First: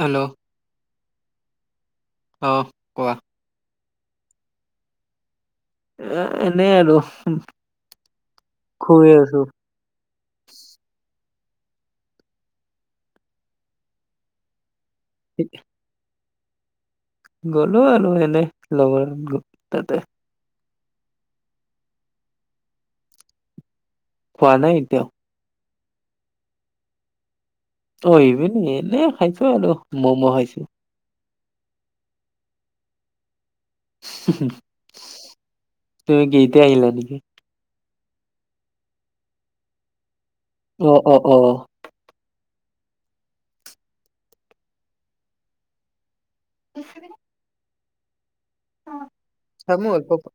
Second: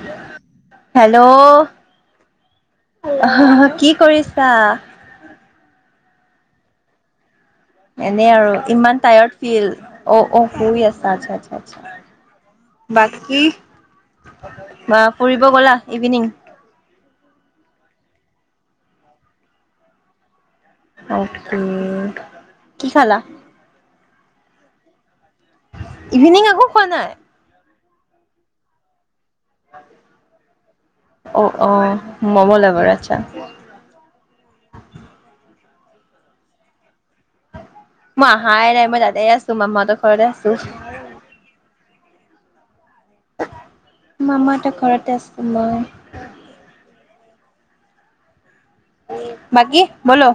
Hello hello, অ কোৱা। আহ কি কৰিছা এ এনে আৰু এনে আৰু ইমান শুই টায়াৰ্ড আছো ফিল অ', অ' শুই আছা আতচা আতচা। বাকী বা ফুৰিব গ'লা ইভিনিং। গ'লো আৰু এনেই লগৰ তাতে। অকে কি খালা? খোৱা নাই এতিয়াও। ইভিনিং একো খোৱা নাই? অ', ইভিনি এনে খাইছো আৰু মম' খাইছো। অ', অ', মম' লাভাৰ আতচা। তুমি কি এতিয়া আহিলা নেকি? মই আহাই নাই মই তাতেই আছো মামাহঁতৰ ঘৰতে আছ অ', অ', অ। মামা এটা ঘৰতে আছে মই। [unintelligible] বাকী ব'লো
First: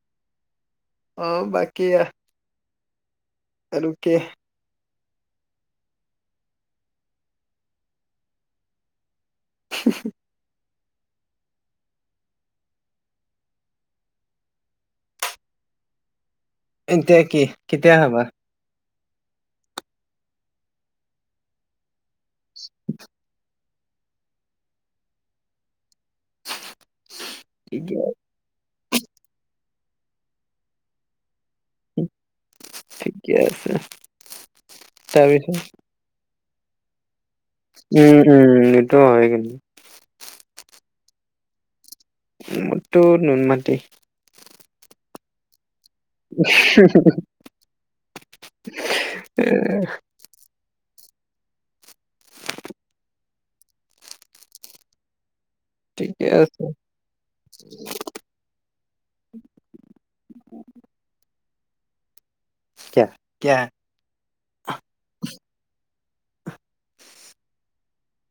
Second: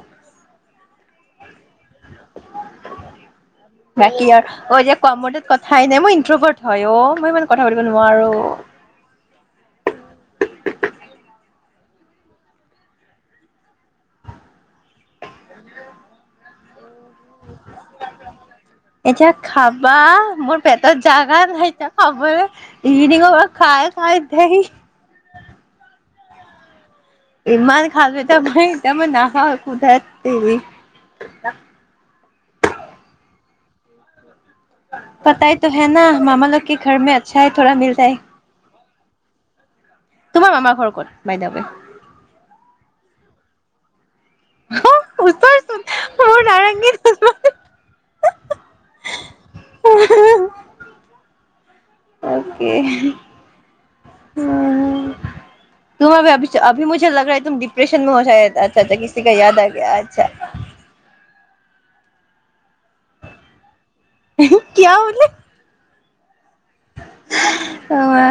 অ', বাকী আ বাকী [unintelligible] কোৱা মোৰটো কথাই নাই মই ইন্ত্ৰভাৰ্ত অ', মই ইমান কথা পাতিব নোৱাৰো। [unintelligible] [unintelligible] এতিয়া কি কেতিয়া হবা। এতিয়া খাবা মোৰ পেটৰ জাগা নাই [unintelligible] খাই খা এতিয়া আহি ইমান ঠিকে খাল এতিয়া ম ই নাখাও একো ঠাইত দে ঠিকে আছে। তাৰপিছত [unintelligible] [unintelligible] উম, উম, উম। টো হয় কিন্তু। তোমাৰ মামাৰ ঘৰ কত বাইদ ৱে। মোৰত টো নুনমাটি। অহ, ওচৰত। [unintelligible] অকে। [unintelligible] ঠিকে আছে। ক কিয়া। [unintelligible] [unintelligible] অমা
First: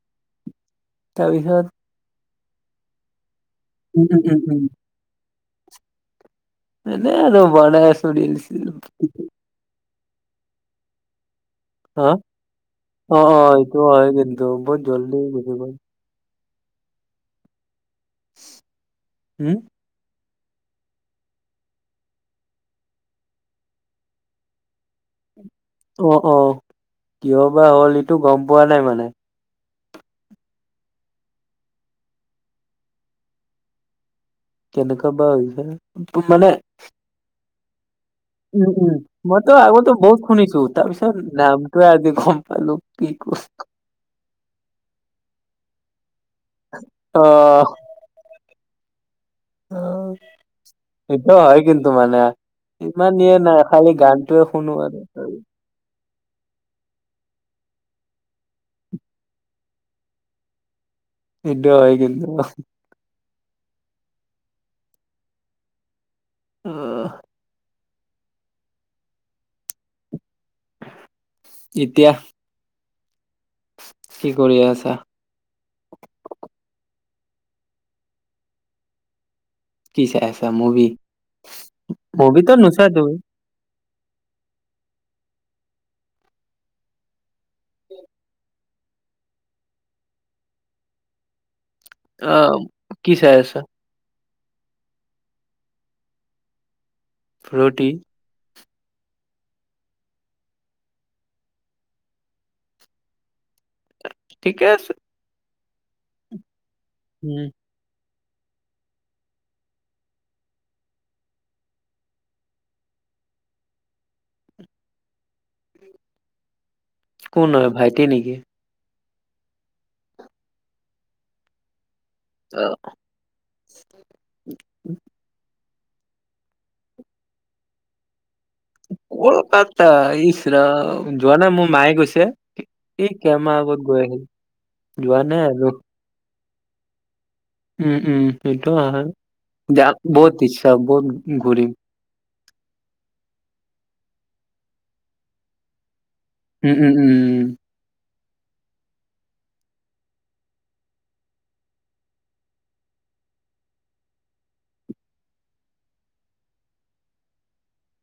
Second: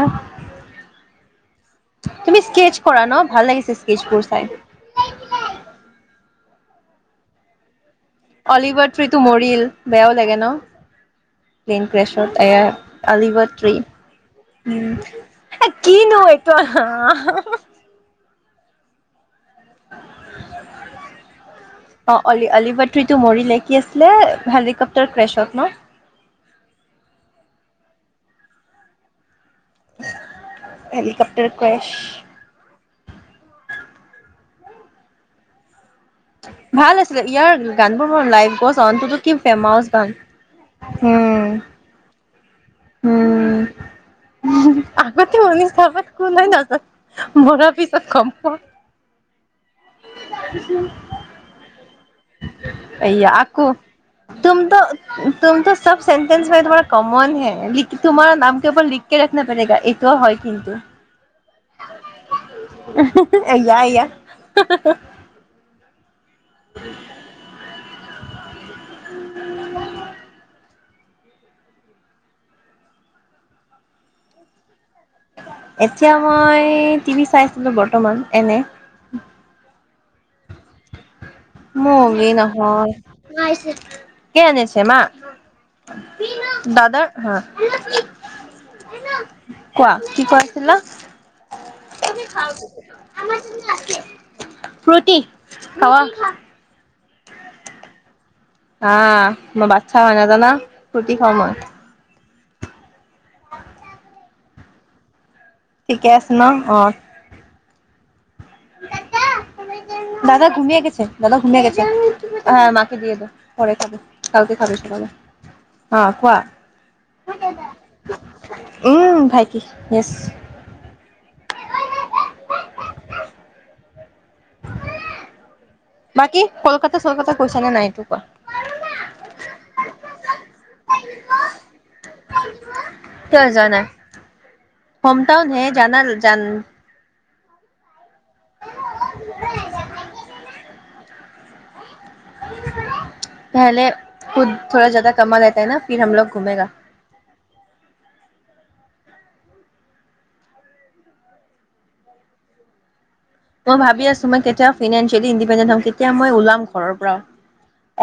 তাৰপিছত। তুমি স্কেচ কৰা ন ভাল লাগিছে। উম স্কেকচ বোৰ উম উম চাই। এনে, আৰু বনাই আছোঁ। অলিভাৰ ট্ৰিতটো মৰিল। বেয়াও লাগে ন। হা প্লেনক্ৰেচট এয়া অ অ অলিভাট্ৰি এইটো হয় কিন্তু বহুত জল্দি গুচি এ গ'ল কিনো [unintelligible] হম। অ অলি অলিবাট্ৰিতো মৰিলে কি আছিলে হেলিকপ্টাৰ ক্ৰেছক ন। অ, অ কিয় বা হ'ল ইটো গম পোৱা নাই মানে। Helicopter crash. কেনেকা বা হৈছে। মানে ভাল আছিলে ইয়াৰ গানবোৰ মোৰ লাইভ উম, গ'জ উম অনটোতো কি মইতো ফেমাউচ আগতো গান বহুত শুনিছোঁ তাৰ পিছত উম নামটোয়ে আজি কম আালুক কি ষ উম আগতে অনিছা বা অ [unintelligible] মৰাৰ পিছত গম পোৱা। অ', এইটো হয় কিন্তু মানে ইমান এয়া দিয়া নাই আকৌ খালী গানটোৱে শুনো আৰু সেন্তেঞ্চ মে কমন হে লিখ তোমাৰ নাম কে উপৰ লিখকে ৰাখনা পৰেগা এইটোও হয় কিন্তু। এইটো হয় কিন্তু। য়া য়া। অঁ। এতিয়া। কি কৰি আছা? এতিয়া মই টিভি চাইছিলো বৰ্তমান এনে। কি চাই আছা মুভি? মুভি মুভিতো নোচোৱা নহয়। তুমি কি আনিছে মা? দাদাৰ হা, কোৱা কি কৈছিলা? আহ কি চাই আছা? [unintelligible] ফ্ৰুতি খাবা? ফ্ৰুটি? অঁ, মই বাচ্ছা হয় নাজানা? ফ্ৰূতি খাওঁ মই। ঠিকে আছে। ঠিকে আছে ন? অঁ। উম। দাদা ঘুমে গেছে দাদা ঘুমে গেছে হ মাকে দিয়ে দেও পৰে খাবে কালকে খাবে সকালে অঁ, কোৱা। কোন হয় ভাইটি নেকি? উম ভাইটি য়েছ। অ'। বাকী কলকাতা চলকাতা গৈছা নে নাই এইটো কোৱা। কলকাতা ইছ ৰাম যোৱা নাই মোৰ মায়ে গৈছে এই কিয় কেইমাহ যোৱা নাই আগত গৈ আহিল, হোম যোৱা টাউন নাই হে আৰু। জানা জান উম। উম সেইটো হয় যাক বহুত ইচ্ছা বহুত ঘূৰিম। পেহলে খুদ থৰা জাদা কামা লেটা হে না? ফিৰ হম লগ ঘুমেগা উম উম উম উম। মই ভাবি আছো মই কেতিয়া ফিনেঞ্চিয়েলি ইণ্ডিপেণ্ডেণ্ট হম কেতিয়া মই ওলাম ঘৰ পৰা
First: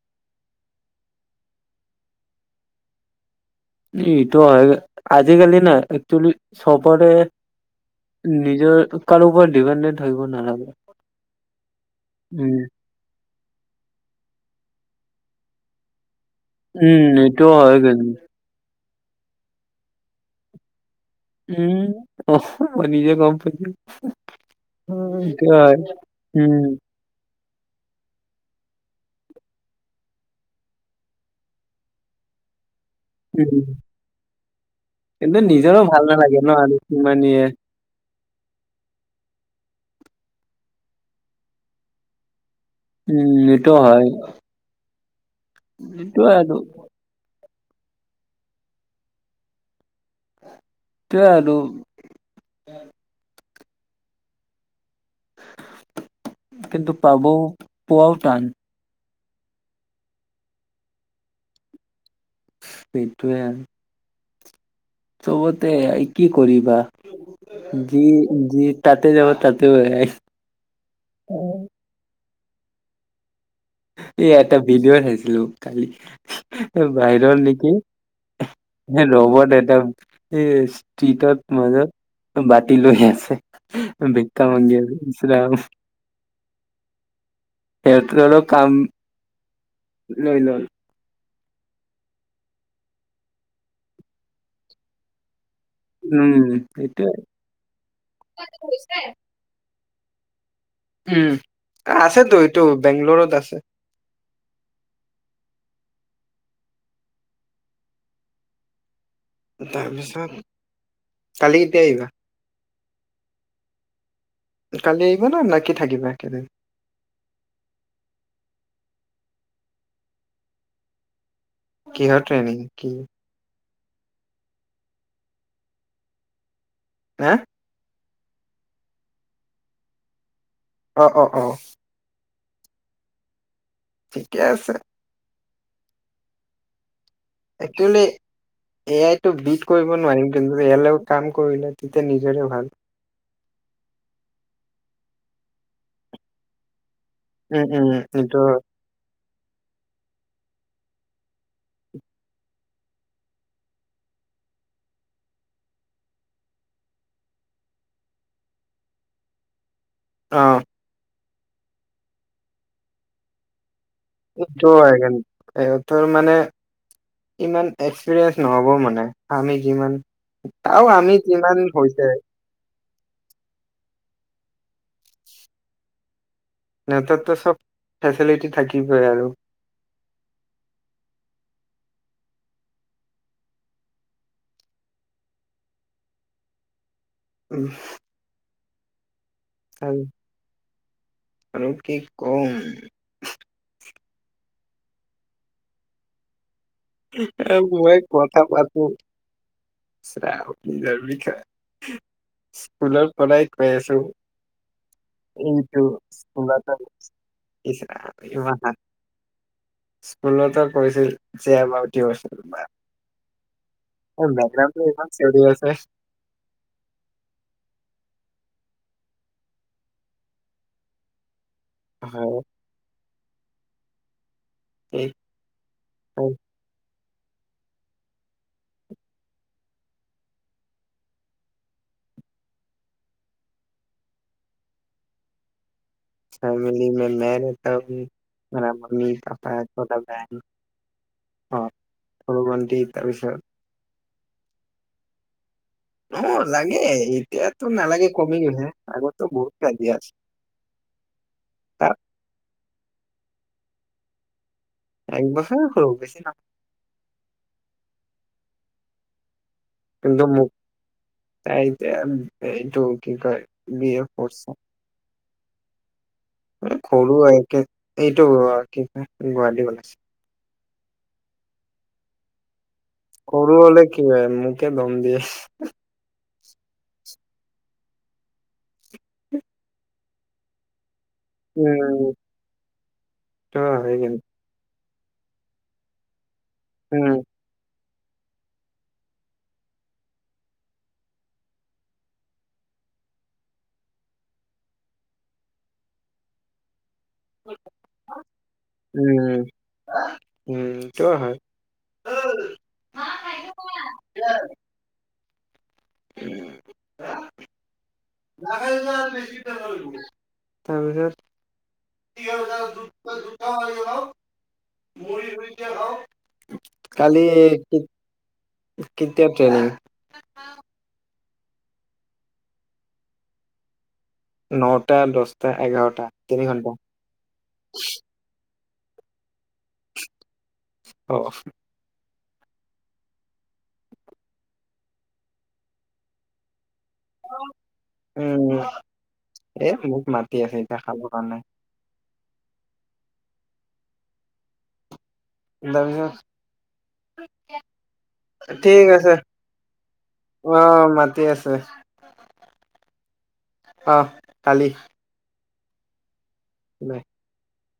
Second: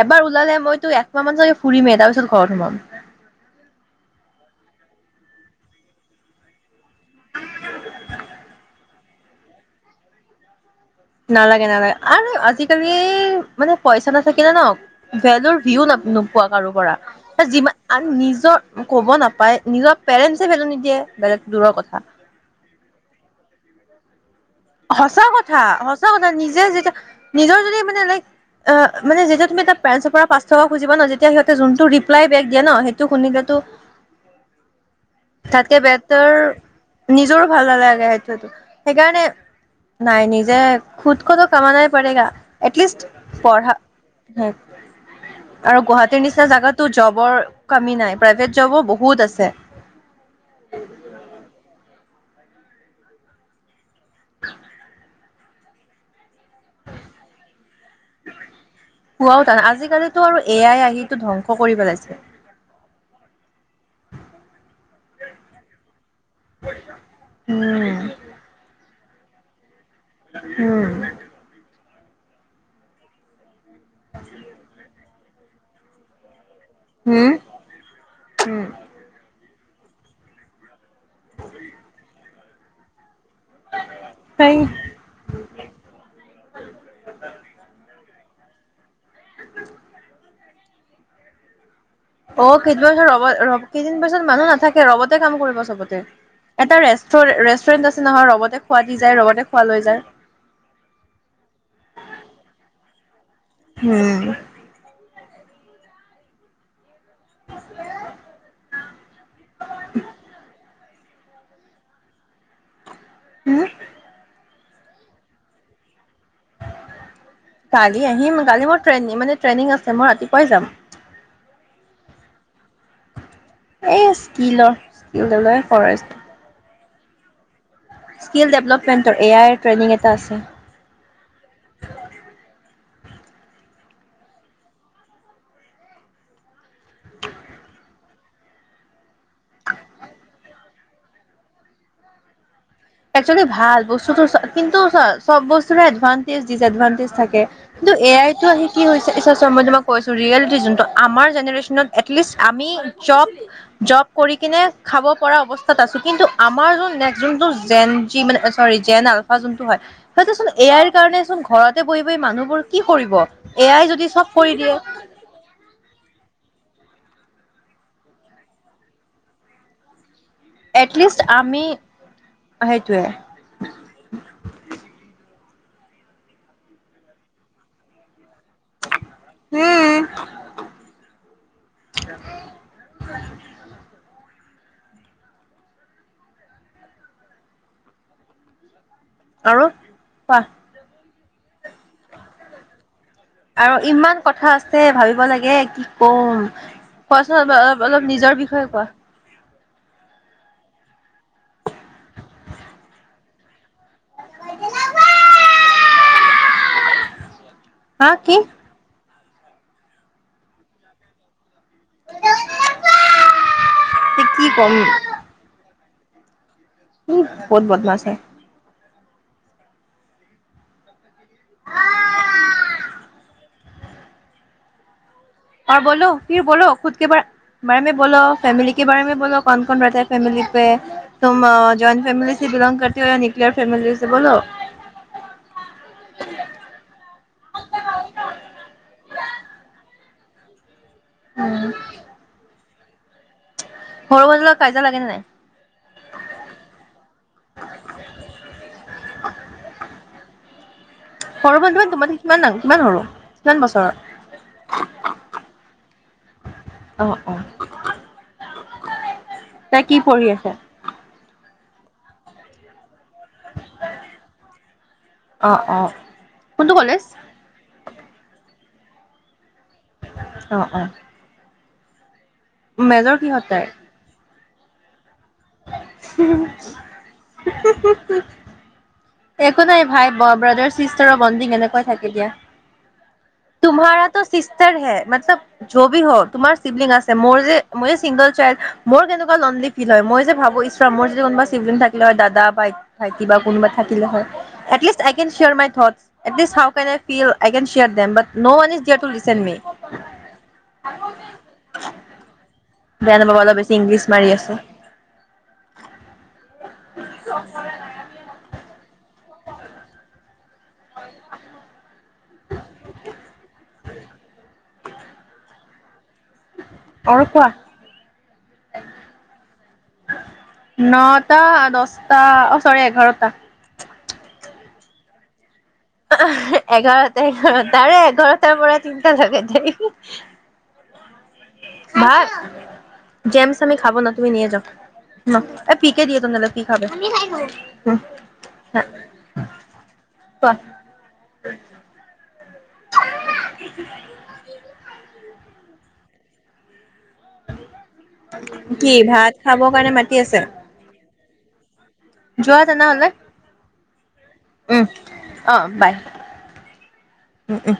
এবাৰ ওলালে মইটো একমাহমান চাগে ফুৰিমেই তাৰ পিছত ঘৰত সোমাম। এইটো হয় আজিকালি না একচুলী চবৰে নিজৰ কাৰো ওপৰত ডিপেণ্ডেণ্ট থাকিব নালাগে। নালাগে নালাগে আৰু উম, আজিকালি মানে পইচা নাথাকিলে ন ভেলুৰ ভিউ না নো পোৱা কাৰো পৰা উম এইটো যিমান হয় আৰু কিন্তু। নিজৰ ক'ব নাপাই নিজৰ পেৰেণ্টছে ভেলো নিদিয়ে। বেলেগ দূৰৰ উম কথা অ' মই নিজে কম্প সঁচা কথা সঁচা কথা উম, নিজে যেতিয়া নিজৰ যদি মানে লাইক মানে যেতিয়া তুমি এটা পেৰেণ্টছৰ পৰা পাঁচ টকা খুজিবা ন যেতিয়া সিহঁতে যোনটো ৰিপ্লাই বেক দিয়ে ন শুনিলেতো উম। কিন্তু তাতকে নিজৰো ভাল বেতাৰ নালাগে ন আৰু কিমান নিজৰো ইয়ে ভাল নালাগে স সেইকাৰণে নাই নিজে খুদ ক তৈ কমানা পাৰেগা। এটলিষ্ট উম, এইটো পঢ়া হয়। আৰু গুৱাহাটীৰ সেইটোয়ে নিচিনা আৰু জাগাতো জবৰ। কমি নাই প্ৰাইভেট জবো বহুত আছে। [unintelligible] [unintelligible] কিন্তু পাব পোৱাও টান। পোৱাও টান আজিকালিতো আৰু এয়াই আহি ধ্বংস কৰি পেলাইছে। সেইটোৱে। চবতে কি কৰিবা যি যি তাততে যাব তাত। উ এই এটা ভিডিও হেল্ল খালি এই হুম বাহিৰত নেকি উম ৰব এ [unintelligible] টাত মাজে বাতি লৈ আছে। ভিক্কা সেই মাংগি আছে ইচ ৰাম। [unintelligible] কাম [unintelligible] লৈ ল'ল অ' কেইদিন বছৰ ৰ ৰ কেইদিন বাছত মানুহ নাথাকে ৰবতে কাম কৰিব স বতে উম, এটা ৰে সেইটোয়ে ৰেষ্টুৰেন্ট আছে নহয় ৰবতে খোৱা দি যায় ৰবতে খোৱা লৈ যায়। উম আছেতো এইটো বেংগলৰত আছে। উম। [unintelligible] তাৰপিছত কালি এতিয়াই আহিবা হম কালি আহিবা নে না কি থাকিবা একেদিন? কালি আহিম কালি মোৰ ট্ৰেনিং মানে ট্ৰেনিং আছে মই ৰাতিপুৱাই যাম কিহৰ ট্ৰেইনিং কি এই স্কিলৰ স্কিলৰে ফৰেষ্ট হা স্কিল ডেভলপমেণ্টৰ এ আইৰ ট্ৰেইনিং এটা আছে অ অ অ ঠিকে আছে একচুৱেলি এ আইতটো বিট কৰিব নোৱাৰিম কিন্তু ইয়াৰ লগত কাম কৰিলে তেতিয়া নিজৰে ভাল একচুৱেলি ভাল বস্তুতটো কিন্তু চ চব বস্তুৰে এডভানটেজ ডিচ এডভানটেজ থাকে উম, উম, কিন্তু এ এইটো আইতটো আহি কি হৈছে চোৱা চোৱা মই কৈ আছো ৰিয়েলিটি যোনটো আমাৰ জেনেৰে্চনত এটলিষ্ট আমি জব জব কৰি কিনে খাব পৰা অৱস্থাত আছো কিন্তু আমাৰ যোন নেক্স যোনটো জেন যি মানে চৰি জেন আলফা যোনটো হয় সেইটোচোন অ', এ আইৰ কাৰণেচোন ঘৰতে বহি বহি মানুহবোৰ কি কৰিব এ আই যদি চব কৰি সেইটো দিয়ে হয় এই তোৰ মানে ইমান এক্সপিৰিয়েঞ্চ নহব মানে আমি যিমান চাও আমি কিমান হৈছে সেইটোৱে নেটত ত চব ফেচিলিটি থাকিবই আৰু উম [inaudible] উম [inaudible] আৰু কোৱা আৰু কি কম আৰু ইমান কথা আছে ভাবিব লাগে কি কম কোৱাচোন এ অল অলপ নিজৰ বিষয়ে কোৱা ও নিজৰ বিষয়ে স্কুলৰ পৰাই কৈ আছো এইটো স্কুল এটা ইছৱ হা কি [unintelligible] স্কুলতে কৈছিল চে এবাউট ইওৰ [unintelligible] অই কি কম বেকগ্ৰাউণ্ডটো ইমান চিওৰি আছে উম বহুত বদমাছ হয় হয় কি অৰ বলও, ফিৰ বলওঁ খুত। বাৰ বাৰেমে বলো, ফেমিলি কে বাৰে ম বলো কন কন ৰেতে ফেমিলি পে? তুম জইণ্ট ফেমিলিছে বিলং কৰতে হ কীয়া নিউক্লিয়াৰ ফেমিলিছে ব'লো? ফেমিলি মে মেহ ৰেহটা হু, [unintelligible] অৰ চতা বেহেন। অ' উম সৰু ভণ্টি। তাৰপিছত? সৰু-মাজুবিলা কাজিয়া লাগে নে নাই? অ' লাগে, এতিয়াতো নালাগে কমি গৈছে। আগততো বহুত কাজিয়া আছে। সৰু ভণ্টি তোমাতকে কিমান ডাঙ কিমান সৰু কিমান বছৰৰ? এক বছৰ হল বেছি না আহ অ। তাই কি কিন্তু পঢ়ি মোৰ আছে? তাই এতিয়া এইটো কি কয় বি এ পঢ়িছোঁ, অ অ কোনটো কলেজ? কৰোঁ একে এইটো কি বা, গুৱাহাটী কলে অ অ। মেজৰ কিহত সৰু তাইৰ? হলে কি হয় মোক কে দম দিয়ে। [unintelligible] একো নাই ভাই ব্ৰ ব্ৰাদাৰ চিছ তাৰৰ বডিং এনেকুৱাই উম থাকে দিয়া। সেইটো হয় তুমহাৰাটো কিন্তু চিষ্টৰ হে। মতলব য বি হ তোমাৰ চিবলিং আছে উম মোৰ যে মই যে চিংগল চাইল্ড, মোৰ কেনেকুৱা লনলি ফিল হয়, মই যে ভাবো ইচ ৰাম মোৰ যদি কোনোবা চিৱলিংগ থাকিলে হয় দাদা বা ভাইটি বা কোনোবা থাকিলে হয়। At least I can share my thoughts, at least how can I feel I can share them but um, um, সেইটোয়ো হয়। বেয়া নাপাবা অলপ বেছি ইংলিছ মাৰি আছোঁ। [unintelligible] তাৰপিছত [unintelligible] আৰু কালি কোৱা। [unintelligible] কেতিয়া ট্ৰেনিং? টা, দচটা অ', চৰি এঘাৰটা। নটা, দচ অ', এঘাৰটা, এঘাৰটা আৰু এঘাৰটাৰ মূৰত তিন্তা লগাই ঠেই অ'। বা জেমচ আমি খাব না তুমি নিয়ে যাওঁ ন এ পিকে দিয়া তেনেহ'লে পি খাবে উম, এ মোক মাতি কোৱা আছে এতিয়া খাবৰ কাৰণে। [inaudible] দাৰগা ঠিক কি আছে, ভাত খাবৰ কাৰণে মাতি আছে অ', মাতি আছে। যোৱা তেনেহ'লে। অহ, কালি। উম অ', বাই। নাই। উম, উম।